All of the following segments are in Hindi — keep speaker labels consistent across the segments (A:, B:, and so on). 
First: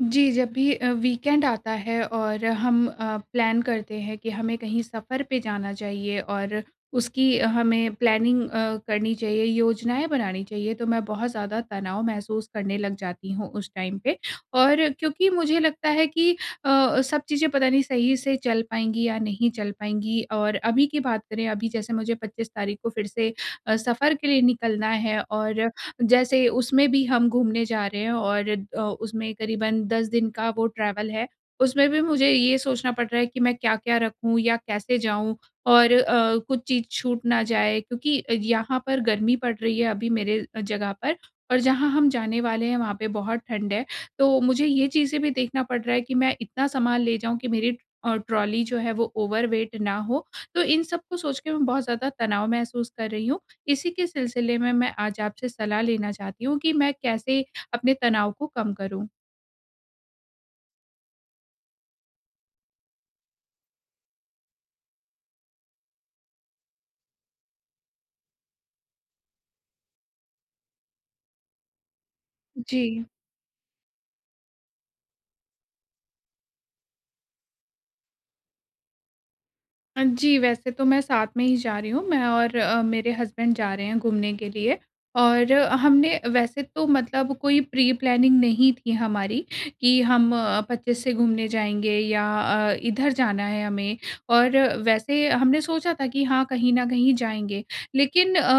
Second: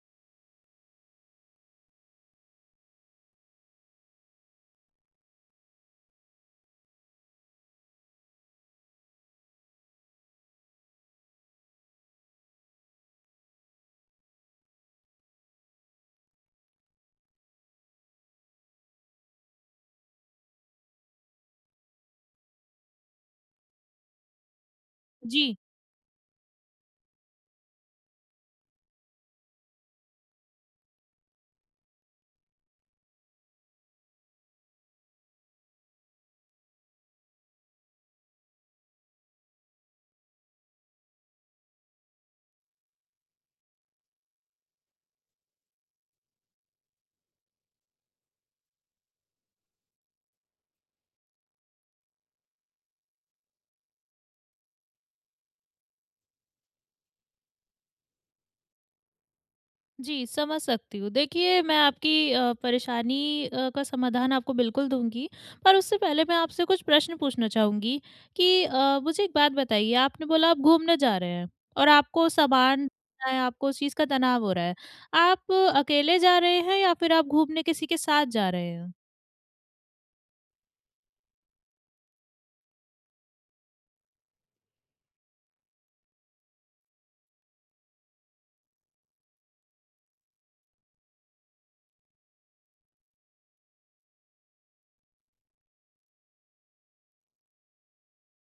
A: जी, जब भी अ, वीकेंड आता है और हम अ, प्लान करते हैं कि हमें कहीं सफर पे जाना चाहिए और उसकी हमें प्लानिंग अ, करनी चाहिए, योजनाएँ बनानी चाहिए तो मैं बहुत ज़्यादा तनाव महसूस करने लग जाती हूँ उस टाइम पे और क्योंकि मुझे लगता है कि अ अ, सब चीज़ें पता नहीं सही से चल पाएँगी या नहीं चल पाएँगी और अभी की बात करें, अभी जैसे मुझे 25 तारीख़ को फिर से अ, सफर के लिए निकलना है,
B: जी।
A: और जैसे उसमें भी हम घूमने जा रहे हैं और अ, उसमें करीबन 10 दिन का वो ट्रैवल है। उसमें भी मुझे ये सोचना पड़ रहा है कि मैं क्या-क्या रखूँ या कैसे जाऊँ, और अ, कुछ चीज़ छूट ना जाए क्योंकि अ, यहाँ पर गर्मी पड़ रही है अभी मेरे अ, जगह पर और जहाँ हम जाने वाले हैं, वहाँ पे बहुत ठंड है। तो मुझे ये चीज़ें भी देखना पड़ रहा है कि मैं इतना सामान ले जाऊँ कि मेरी अ, ट्रॉली जो है, वो ओवरवेट ना हो, तो इन सबको सोच के मैं बहुत ज़्यादा तनाव महसूस कर रही हूँ। इसी के सिलसिले में, मैं आज आपसे सलाह लेना चाहती हूँ कि मैं कैसे अपने तनाव को कम करूँ?
B: जी, समझ सकती हूँ। देखिए, मैं आपकी अ, परेशानी अ, का समाधान आपको बिल्कुल दूँगी, पर उससे पहले मैं आपसे कुछ प्रश्न पूछना चाहूँगी कि अ, मुझे एक बात बताइए, आपने बोला आप घूमने जा रहे हैं और आपको सामान
A: जी।
B: चाहे, आपको उस चीज़ का तनाव हो रहा है। आप अकेले जा रहे हैं या फिर आप घूमने किसी के साथ जा रहे हो?
A: अ, जी, वैसे तो मैं साथ में ही जा रही हूँ। मैं और अ, मेरे हज़्बन्ड जा रहे हैं घूमने के लिए और अ, हमने वैसे तो मतलब कोई प्री-प्लानिंग नहीं थी हमारी कि हम अ, 25 से घूमने जाएँगे या अ, इधर जाना है हमें। और वैसे हमने सोचा था कि हाँ, कहीं न कहीं जाएँगे। लेकिन अ,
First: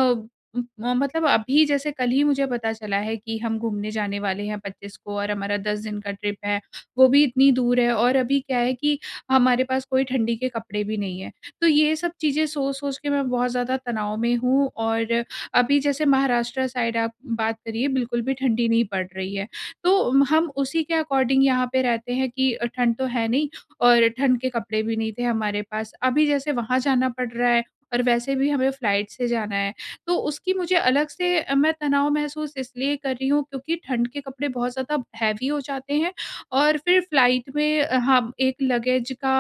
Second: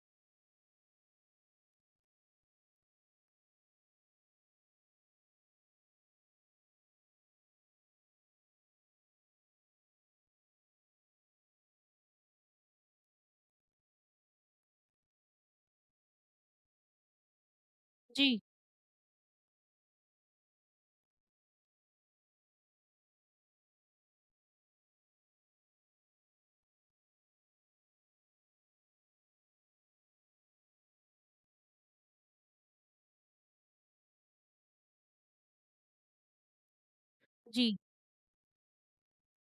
A: उम, अ, मतलब अभी जैसे कल ही मुझे पता चला है कि हम घूमने जाने वाले हैं 25 को और हमारा 10 दिन का ट्रिप है। वो भी इतनी दूर है और अभी क्या है कि हमारे पास कोई ठंडी के कपड़े भी नहीं हैं, तो ये सब चीज़ें सोच-सोच के मैं बहुत ज़्यादा तनाव में हूँ और अभी जैसे महाराष्ट्र साइड आप बात करिए, बिल्कुल भी
B: जी।
A: ठंडी नहीं पड़ रही है। तो उम, हम उसी के अकॉर्डिंग यहाँ पे रहते हैं कि अ, ठंड तो है नहीं और ठंड के कपड़े भी नहीं थे हमारे पास। अभी जैसे वहाँ जाना पड़ रहा है और वैसे भी हमें फ्लाइट से जाना है। तो उसकी मुझे अलग से अ, मैं तनाव महसूस इसलिए कर रही हूँ, क्योंकि ठंड के कपड़े बहुत ज़्यादा हेवी हो जाते हैं और फिर फ्लाइट
B: जी।
A: में अ, हाँ, एक लगेज का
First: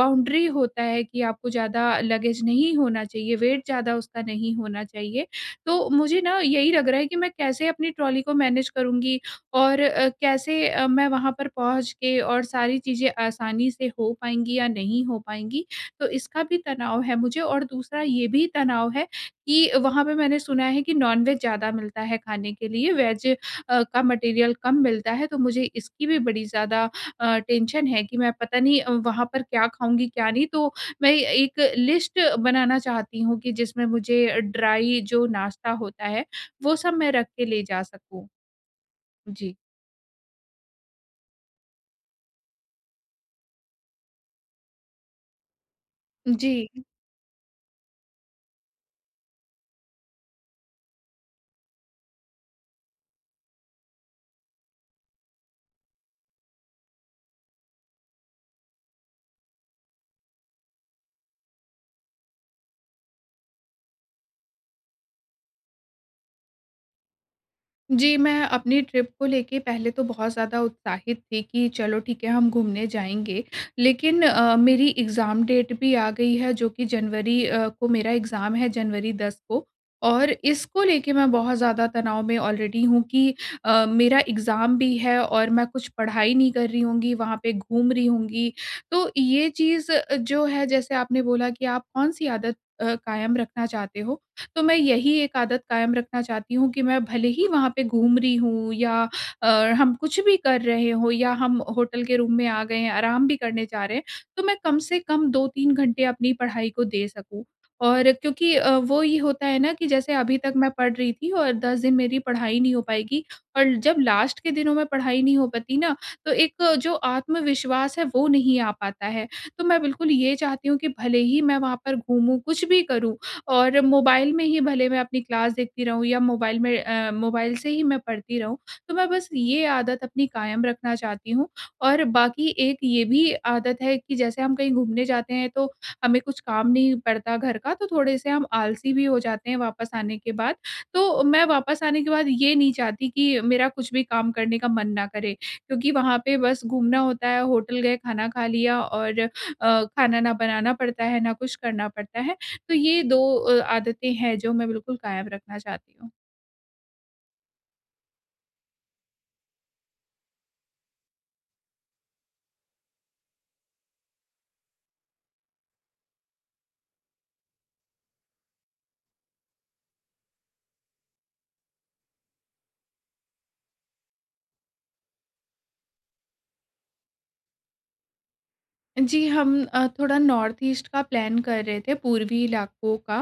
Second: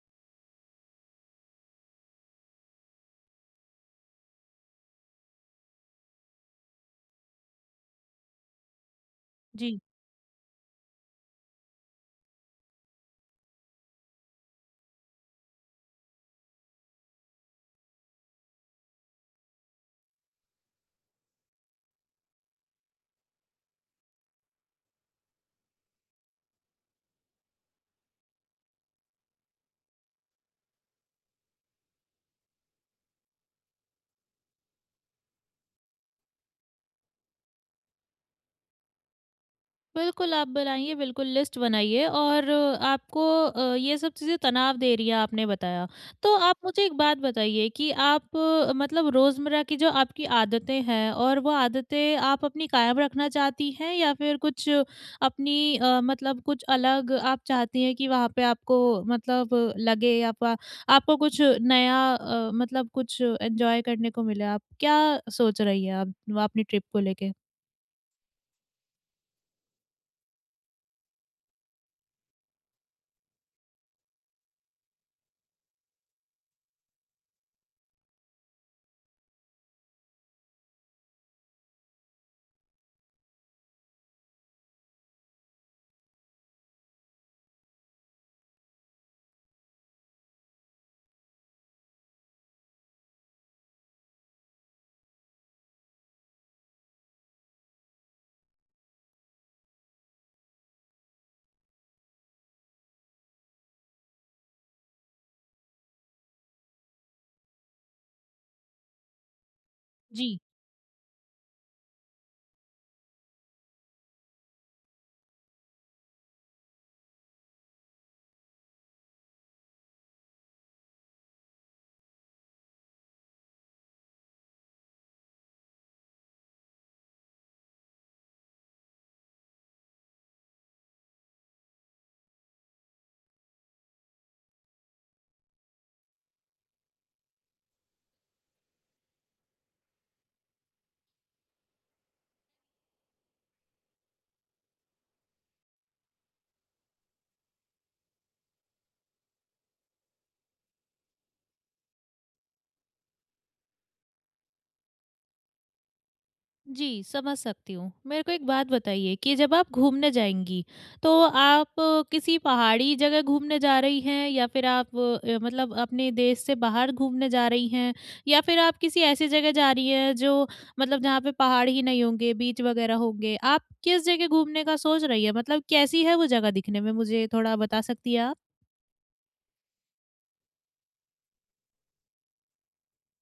A: बाउंड्री होता है कि आपको ज़्यादा लगेज नहीं होना चाहिए, वेट ज़्यादा उसका नहीं होना चाहिए। तो मुझे ना, यही लग रहा है कि मैं कैसे अपनी ट्रॉली को मैनेज करुँगी
B: जी।
A: और अ, कैसे अ, मैं वहाँ पर पहुँच के और सारी चीज़ें आसानी से हो पाएँगी या नहीं हो पाएँगी? तो इसका भी तनाव है मुझे और दूसरा ये भी तनाव है कि वहाँ पे मैंने सुना है कि नॉनवेज ज़्यादा मिलता है खाने के लिए, वेज अ, का मटीरियल कम मिलता है। तो मुझे इसकी भी बड़ी ज़्यादा अ, टेंशन है कि मैं पता नहीं अ, वहाँ पर क्या खाऊँगी, क्या नहीं। तो मैं एक लिस्ट बनाना चाहती हूँ कि जिसमें मुझे ड्राइ जो नाश्ता होता है, वो सब मैं रख के ले जा सकूँ। जी।
B: बिल्कुल, आप बनाइए बिल्कुल लिस्ट बनाइए और आपको अ, ये सब चीज़ें तनाव दे रही हैं आपने बताया। तो आप
A: जी।
B: मुझे एक बात बताइए कि आप मतलब रोज़मर्रा की जो आपकी आदतें हैं और वो आदतें आप अपनी कायम रखना चाहती हैं या फ़िर कुछ अपनी अ, मतलब कुछ अलग आप चाहती हैं कि वहाँ पे आपको मतलब लगे आपका आपको कुछ नया अ, मतलब कुछ एन्जॉय करने को मिले, आप क्या सोच रही हैं? आप वा अपनी ट्रिप को लेके?
A: जी। मैं अपनी ट्रिप को लेके पहले तो बहुत ज़्यादा उत्साहित थी कि चलो ठीक है, हम घूमने जाएँगे। लेकिन अ, मेरी एग्ज़ाम डेट भी आ गई है, जो कि जनवरी अ, को मेरा एग्ज़ाम है जनवरी दस को। और इसको लेके मैं बहुत ज़्यादा तनाव में आलरेडी हूँ कि अ, मेरा एग्ज़ाम भी है और मैं कुछ पढ़ाई नहीं कर रही होंगी, वहाँ पे घूम रही होंगी। तो ये चीज़ अ, जो है जैसे आपने बोला कि आप कौन-सी आदत अ, कायम रखना चाहते हो, तो मैं यही एक आदत कायम रखना चाहती हूँ कि मैं भले ही वहाँ पे घूम रही हूँ या और हम कुछ भी कर रहे हों या हम होटल के रूम में आ गए हैं, आराम भी करने जा रहे हैं। तो मैं कम से कम 2-3 घंटे अपनी पढ़ाई को दे सकूँ। और क्योंकि अ, वो ये होता है ना कि जैसे अभी
B: जी।
A: तक मैं पढ़ रही थी और 10 दिन मेरी पढ़ाई नहीं हो पाएगी और जब लास्ट के दिनों में पढ़ाई नहीं हो पाती ना तो एक जो आत्मविश्वास है, वो नहीं आ पाता है। तो मैं बिल्कुल ये चाहती हूँ कि भले ही मैं वहाँ पर घूमूँ, कुछ भी करूँ और मोबाइल में ही भले मैं अपनी क्लास देखती रहूँ या मोबाइल में अ, मोबाइल से ही मैं पढ़ती रहूँ। तो मैं बस ये आदत अपनी कायम रखना चाहती हूँ और बाकी एक ये भी आदत है कि जैसे हम कहीं घूमने जाते हैं तो हमें कुछ काम नहीं पड़ता घर का, तो थोड़े-से हम आलसी भी हो जाते हैं, वापस आने के बाद। तो मैं वापस आने के बाद ये नहीं चाहती कि मेरा कुछ भी काम करने का मन ना करे क्योंकि वहाँ पे बस घूमना होता है, होटल गए खाना खा लिया और अ, खाना ना बनाना पड़ता है, ना कुछ करना पड़ता है। तो ये दो अ, आदतें हैं जो मैं बिल्कुल कायम रखना चाहती हूँ।
B: जी, समझ सकती हूँ, मेरे को एक बात बताइए कि जब आप घूमने जाएँगी, तो आप किसी पहाड़ी जगह घूमने जा रही हैं? या फिर आप अ, मतलब अपने देश से बाहर घूमने जा रही हैं या फिर आप किसी ऐसी जगह जा रही हैं, जो मतलब जहाँ पे पहाड़ ही नहीं होंगे, बीच वगैरह होंगे। आप किस जगह घूमने का सोच रही हैं? मतलब कैसी है वो जगह दिखने में? मुझे थोड़ा बता सकती हैं आप?
A: जी, हम अ, थोड़ा नॉर्थ ईस्ट का प्लान कर रहे थे, पूर्वीं इलाकों का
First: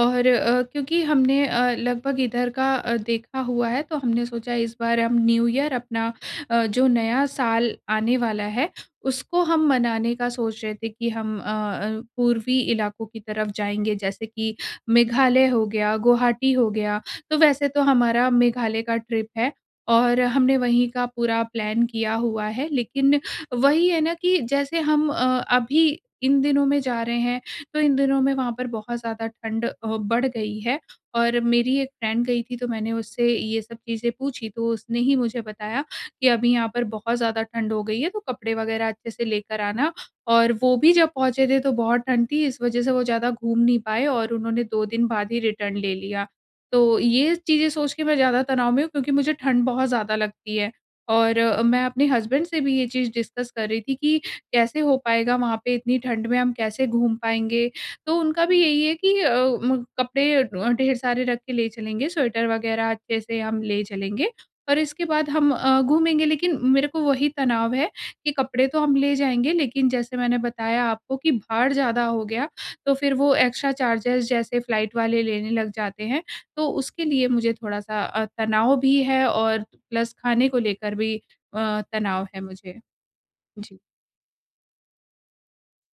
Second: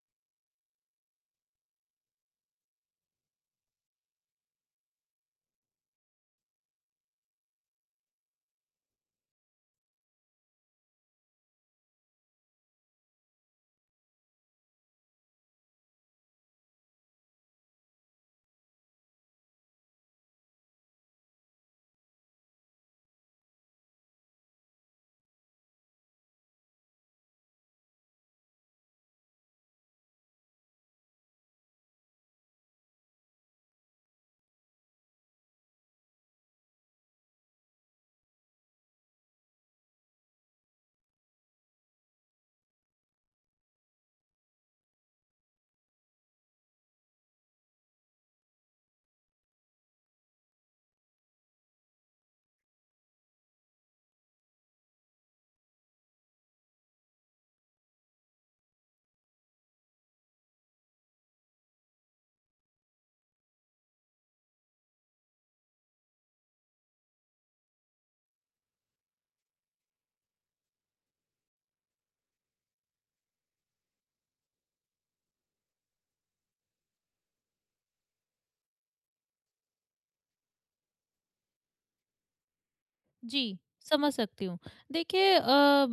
A: और अ, क्योंकि हमने अ, लगभग इधर का देखा हुआ है, तो हमने सोचा इस बार हम न्यू ईयर अपना अ, जो नया साल आने वाला है, उसको मनाने का सोच रहे थे कि हम अ अ, पूर्वीं इलाकों की तरफ जाएँगे। जैसे कि मेघालय हो गया, गुवाहाटी हो गया। तो वैसे तो हमारा मेघालय का ट्रिप है और हमने वहीं का पूरा प्लान किया हुआ है। लेकिन वहीं है ना, कि जैसे हम अ, अभी इन दिनों में जा रहे हैं, तो इन दिनों में वहाँ पर बहुत ज़्यादा ठंड अ, बढ़ गई है और मेरी एक फ्रेंड गई थी, तो मैंने उससे ये सब चीजें पूछी, तो उसने ही मुझे बताया कि अभी यहाँ पर बहुत ज़्यादा ठंड हो गई है, तो कपड़े वग़ैरह अच्छे से लेकर आना। और वो भी जब पहुँचे थे तो बहुत ठंड थी, इस वजह से वो ज़्यादा घूम नहीं पाए और उन्होंने 2 दिन बाद ही रिटर्न ले लिया। तो ये चीज़ें सोच के मैं ज़्यादा तनाव़ में हूँ, क्योंकि मुझे ठंड बहुत ज़्यादा लगती है और अ, मैं अपने हसबैंड से भी ये चीज़ डिस्कस कर रही थी कि कैसे हो पाएगा वहाँ पे इतनी ठंड में हम कैसे घूम पाएँगे? तो उनका भी यहीं है कि अ, म कपड़े अ, ढेर सारे रख के ले चलेंगे, स्वेटर वग़ैरह अच्छे से हम ले चलेंगे और इसके बाद हम अ, घूमेंगे। लेकिन मेरे को वहीं तनाव है कि कपड़े तो हम ले जाएँगे, लेकिन जैसे मैंने बताया आपको कि भार ज़्यादा हो गया, तो फिर वो एक्स्ट्रा चार्जेज़ जैसे फ्लाइट वाले लेने लग जाते हैं। तो उसके लिए मुझे थोड़ा-सा अ, तनाव़ भी है और प्लस खाने को लेकर भी अ, तनाव़ है मुझे।
B: जी,
A: जी।
B: समझ सकती हूँ। देखिए अ,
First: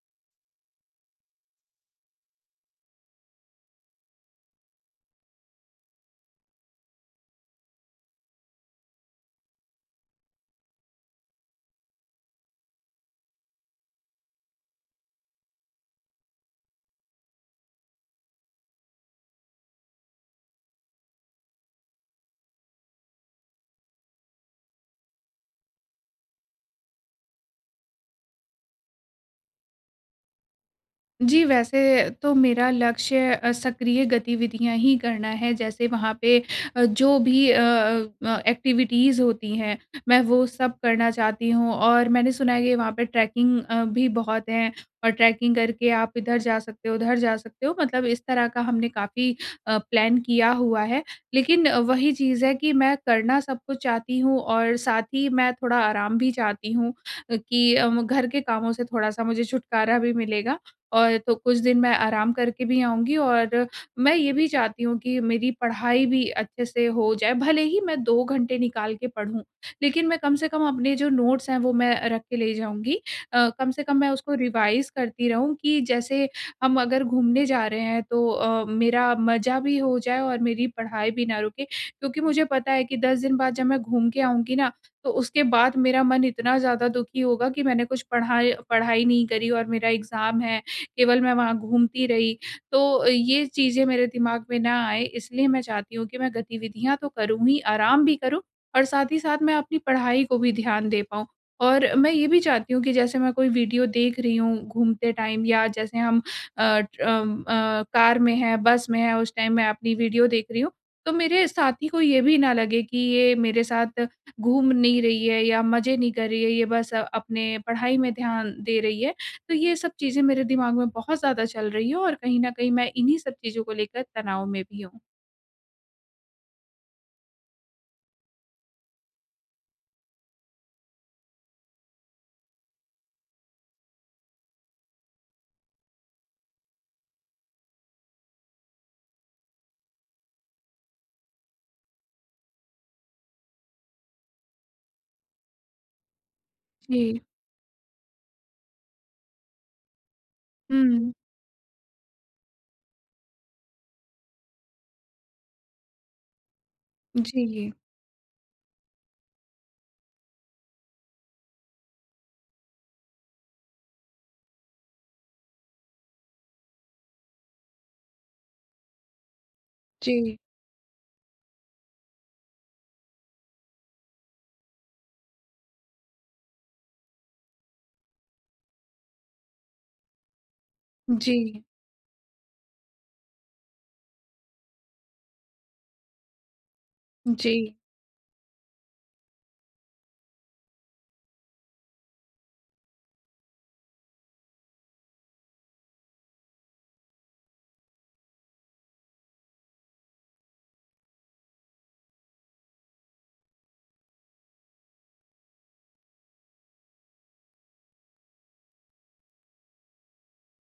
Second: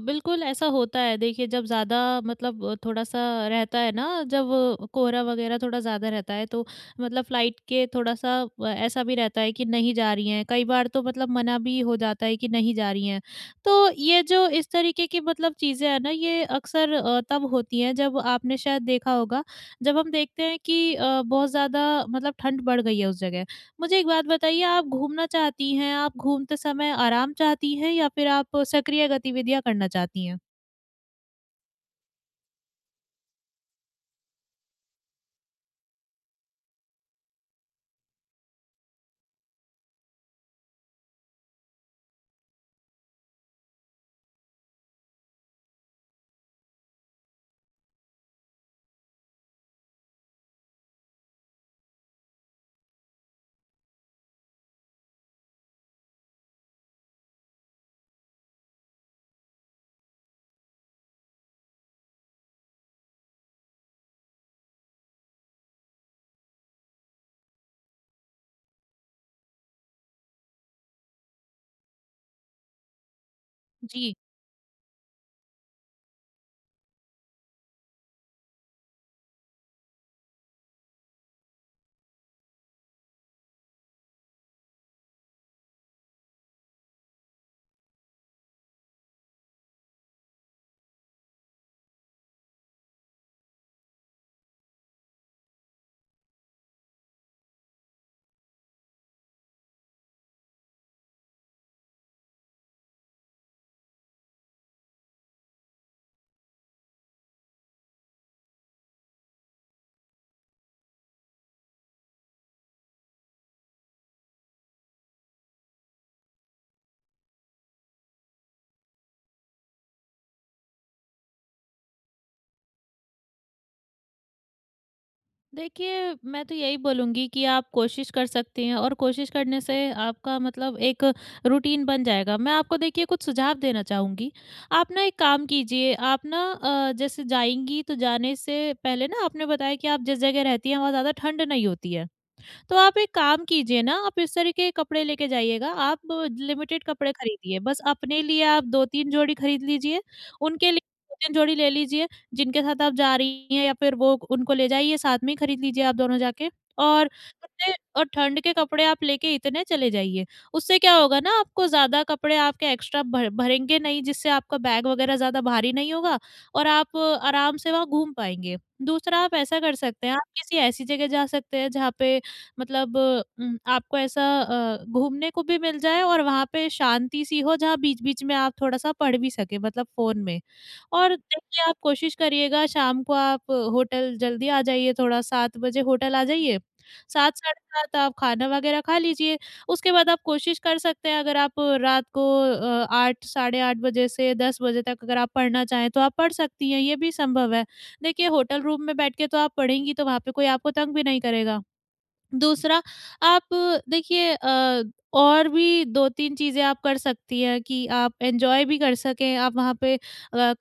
B: बिल्कुल ऐसा होता है, देखिए जब ज़्यादा मतलब थोड़ा-सा रहता है ना, जब कोहरा वग़ैरह थोड़ा ज़्यादा रहता है, तो मतलब फ्लाइट के थोड़ा-सा ऐसा भी रहता है कि नहीं जा रही हैं, कई बार तो मतलब मना भी हो जाता है कि नहीं जा रही हैं। तो ये जो इस तरीकें की मतलब चीज़ें हैं ना, ये अक्सर अ, तब होती है जब आपने शायद देखा होगा, जब हम देखते हैं कि अ, बहुत ज़्यादा मतलब ठंड बढ़ गई है उस जगह। मुझे एक बात बताइए आप घूमना चाहती हैं, आप घूमते समय आराम चाहती हैं? या फिर आप सक्रिय गतिविधियाँ करना चाहती हैं?
A: जी, वैसे तो मेरा लक्ष्य अ, सक्रिय गतिविधियाँ ही करना है, जैसे वहाँ पे अ, जो भी अ अ अ, एक्टिविटीज़ होती हैं। मैं वो सब करना चाहती हूँ और मैंने सुना है कि वहाँ पे ट्रैकिंग अ, भी बहुत हैं और ट्रैकिंग करके आप इधर जा सकते हो, उधर जा सकते हो। मतलब इस तरह का हमने काफ़ी अ, प्लान किया हुआ है। लेकिन वही चीज़ है कि मैं करना सब कुछ चाहती हूँ और साथ ही मैं थोड़ा आराम भी चाहती हूँ कि अ, घर के कामों से थोड़ा-सा मुझे छुटकारा भी मिलेगा और तो कुछ दिन मैं आराम करके भी आऊँगी और अ, मैं ये भी चाहती हूँ कि मेरी पढ़ाई भी अच्छे से हो जाए, भले ही मैं 2 घंटे निकाल के पढूँ। लेकिन मैं कम से कम अपने जो नोट्स हैं, वो मैं रख के ले जाऊँगी। अ, कम से कम मैं
B: जी।
A: उसको रिवाइज़ करती रहूँ कि जैसे हम अगर घूमने जा रहे हैं। तो अ, मेरा मज़ा भी हो जाए और मेरी पढ़ाई भी ना रुके। क्योंकि मुझे पता है कि 10 दिन बाद जब मैं घूम के आऊँगी ना, तो उसके बाद मेरा मन इतना ज़्यादा दुखी होगा कि मैंने कुछ पढ़ाय पढ़ाई नहीं करी और मेरा एग्ज़ाम है, केवल मैं वहाँ घूमती रही। तो अ, ये चीजें मेरे दिमाग में ना आए इसलिए मैं चाहती हूँ कि मैं गतिविधियाँ तो करूँ ही, आराम भी करूँ और साथ ही साथ मैं अपनी पढ़ाई को भी ध्यान दे पाऊँ। और मैं ये भी चाहती हूँ कि जैसे मैं कोई वीडियो देख रही हूँ, घूमते टाइम या जैसे हम अ, ट्र अम, अ, कार में है बस में है उस टाइम मैं अपनी वीडियो देख रही हूँ। तो मेरे साथी को ये भी ना लगे कि ये मेरे साथ घूम नहीं रही है या मज़े नहीं कर रही है, ये बस अपने पढ़ाई में ध्यान दे रही है। तो ये सब चीज़ें मेरे दिमाग में बहुत ज़्यादा चल रही हैं और कहीं न कहीं मैं इन्हीं सब चीज़ों को लेकर तनाव में भी हूँ।
B: देखिए, मैं तो यही बोलूँगी कि आप कोशिश कर सकती हैं और कोशिश करने से आपका मतलब एक रूटीन बन जाएगा। मैं आपको देखिए कुछ सुझाव देना चाहूँगी। आप ना, एक काम कीजिए आप ना, अ, जैसे जाएँगी तो जाने से पहले ना, आपने बताया कि आप जिस जगह रहती हैं, वहाँ ज़्यादा ठंड नहीं होती है। तो आप एक काम कीजिए ना, आप इस तरीक़े के कपड़े लेके जाइएगा। आप लिमिटेड कपड़े
A: जी।
B: खरीदिए। बस अपने लिए आप 2-3 जोड़ी खरीद लीजिए, उनके लिए
A: हुँ।
B: 2-3 जोड़ी ले लीजिए, जिनके साथ आप जा रही हैं या फिर वो उनको ले जाइए साथ में ही खरीद लीजिए आप दोनों जाके। और कपड़े
A: जी।
B: और ठंड के कपड़े आप लेके इतने चले जाइए, उससे क्या होगा ना, आपको ज़्यादा कपड़े आपके एक्स्ट्रा भर भरेंगे नहीं जिससे आपका बैग वग़ैरह ज़्यादा भारी नहीं होगा और आप आराम से वहाँ घूम पाएँगे। दूसरा आप ऐसा कर सकते हैं, आप
A: जी।
B: किसी ऐसी जगह जा सकते हैं, जहाँ पे मतलब उम, आपको ऐसा अ, घूमने को भी मिल जाए और वहाँ पे शांति-सी हो जहाँ बीच-बीच में आप थोड़ा-सा पढ़ भी सकें, मतलब फ़ोन में। और
A: जी।
B: देखिए आप कोशिश करिएगा शाम को आप होटल जल्दी आ जाइए थोड़ा 7 बजे होटल आ जाइए, 7 साढ़े
A: जी।
B: 7 आप खाना वग़ैरह खा लीजिए, उसके बाद आप कोशिश कर सकते हैं, अगर आप रात को अ, 8 साढ़े 8 बजे से 10 बजे तक अगर आप पढ़ना चाहें, तो आप पढ़ सकती हैं, ये भी संभव है। देखिए होटल रूम में बैठ के तो आप पढ़ेंगी, तो वहाँ पे कोई आपको तंग भी नहीं करेगा। दूसरा आप देखिए अ, और भी 2-3 चीज़ें आप कर सकती हैं कि आप एन्जॉय भी कर सकें। आप वहाँ पे अ,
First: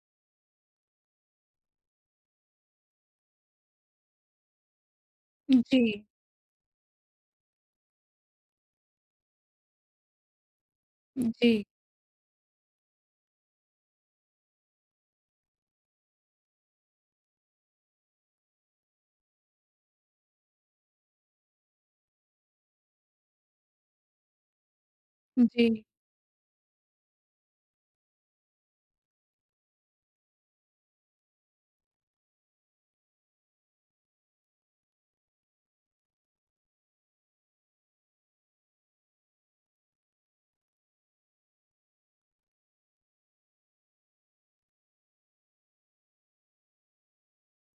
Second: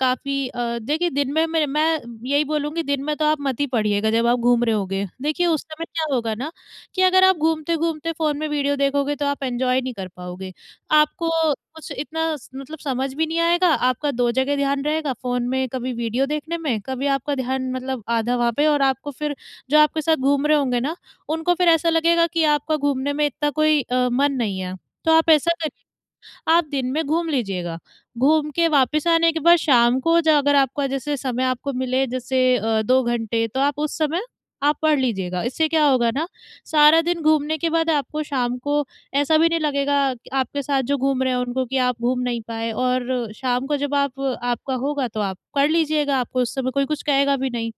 B: काफ़ी अ, देखिए दिन में, मैं यही बोलूँगी दिन में तो आप मत ही पढ़िएगा, जब आप घूम रहे होंगे। देखिए उस समय
A: जी।
B: क्या होगा ना, कि अगर आप घूमते-घूमते फ़ोन में वीडियो देखोगे, तो आप एन्जॉय नहीं कर पाओगे। आपको
A: जी।
B: कुछ इतना स मतलब समझ भी नहीं आएगा, आपका 2 जगह ध्यान रहेगा फ़ोन में कभी वीडियो देखने में, कभी आपका ध्यान मतलब आधा वहाँ पे और आपको फिर जो आपके साथ घूम रहे होंगे ना, उनको फिर ऐसा लगेगा कि आपका घूमने में इतना कोई अ, मन नहीं है। तो आप
A: उ,
B: ऐसा
A: जी।
B: करिए, आप दिन में घूम लीजिएगा। घूम के वापस आने के बाद शाम को अगर आपका जैसे समय आपको मिले जैसे अ, 2 घंटे तो आप उस समय आप पढ़ लीजिएगा। इससे क्या होगा ना, सारा दिन घूमने के बाद आपको शाम को ऐसा भी नहीं लगेगा, क आपके साथ जो घूम रहे हैं उनको कि आप घूम नहीं पाए और शाम को जब आप आपका होगा, तो आप पढ़ लीजिएगा, आपको उस समय कोई कुछ कहेगा भी नहीं।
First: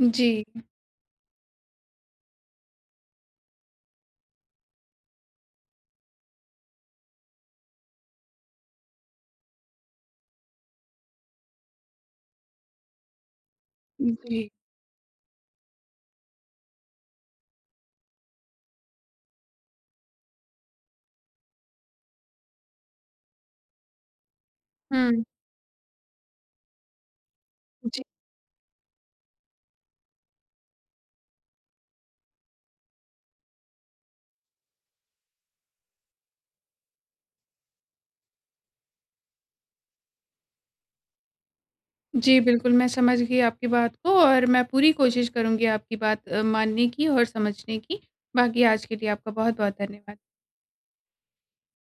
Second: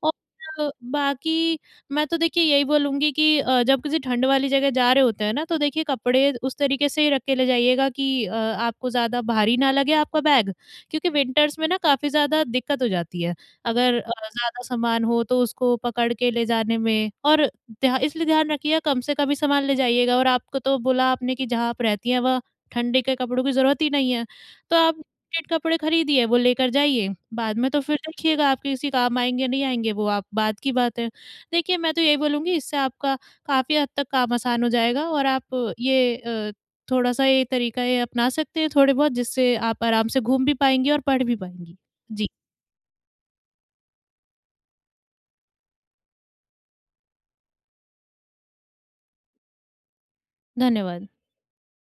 A: जी।
B: और बाक़ी, मैं तो देखिए यही बोलूँगी कि अ, जब किसी ठंड वाली जगह जा रहे होते हैं ना, तो देखिए कपड़े उस तरीक़े से ही रख के ले जाइएगा कि अ, आपको ज़्यादा भारी ना लगे आपका बैग क्योंकि विंटर्स में ना, काफ़ी ज़्यादा दिक्कत हो जाती है। अगर अ,
A: हुँ, जी।
B: ज़्यादा सामान हो तो उसको पकड़ के ले जाने में और ध्या इसलिए ध्यान रखिए कम से कम ही सामान ले जाइएगा और आपको तो बोला आपने कि जहाँ आप रहती हैं वहाँ ठंडी के कपड़ों की ज़रूरत ही नहीं है, तो आप
A: हुँ।
B: ठंडे कपड़े खरीदिए वो लेकर जाइए, बाद में तो फिर
A: जी।
B: देखिएगा आपके किसी काम आएँगे नहीं आएँगे, वो आप बाद की बात है। देखिए मैं तो यही बोलूँगी इससे आपका काफ़ी हद तक काम आसान हो जाएगा और आप ये अ, थोड़ा-सा ये तरीक़ा ये अपना सकते हैं, थोड़े बहुत जिससे आप आराम से घूम भी पाएँगे और पढ़ भी पाएँगी। जी।
A: जी, बिल्कुल, मैं समझ गई आपकी बात को और मैं पूरी कोशिश करूँगी आपकी बात अ, मानने की और समझने की। बाक़ी आज के लिए आपका बहुत-बहुत धन्यवाद।
B: धन्यवाद।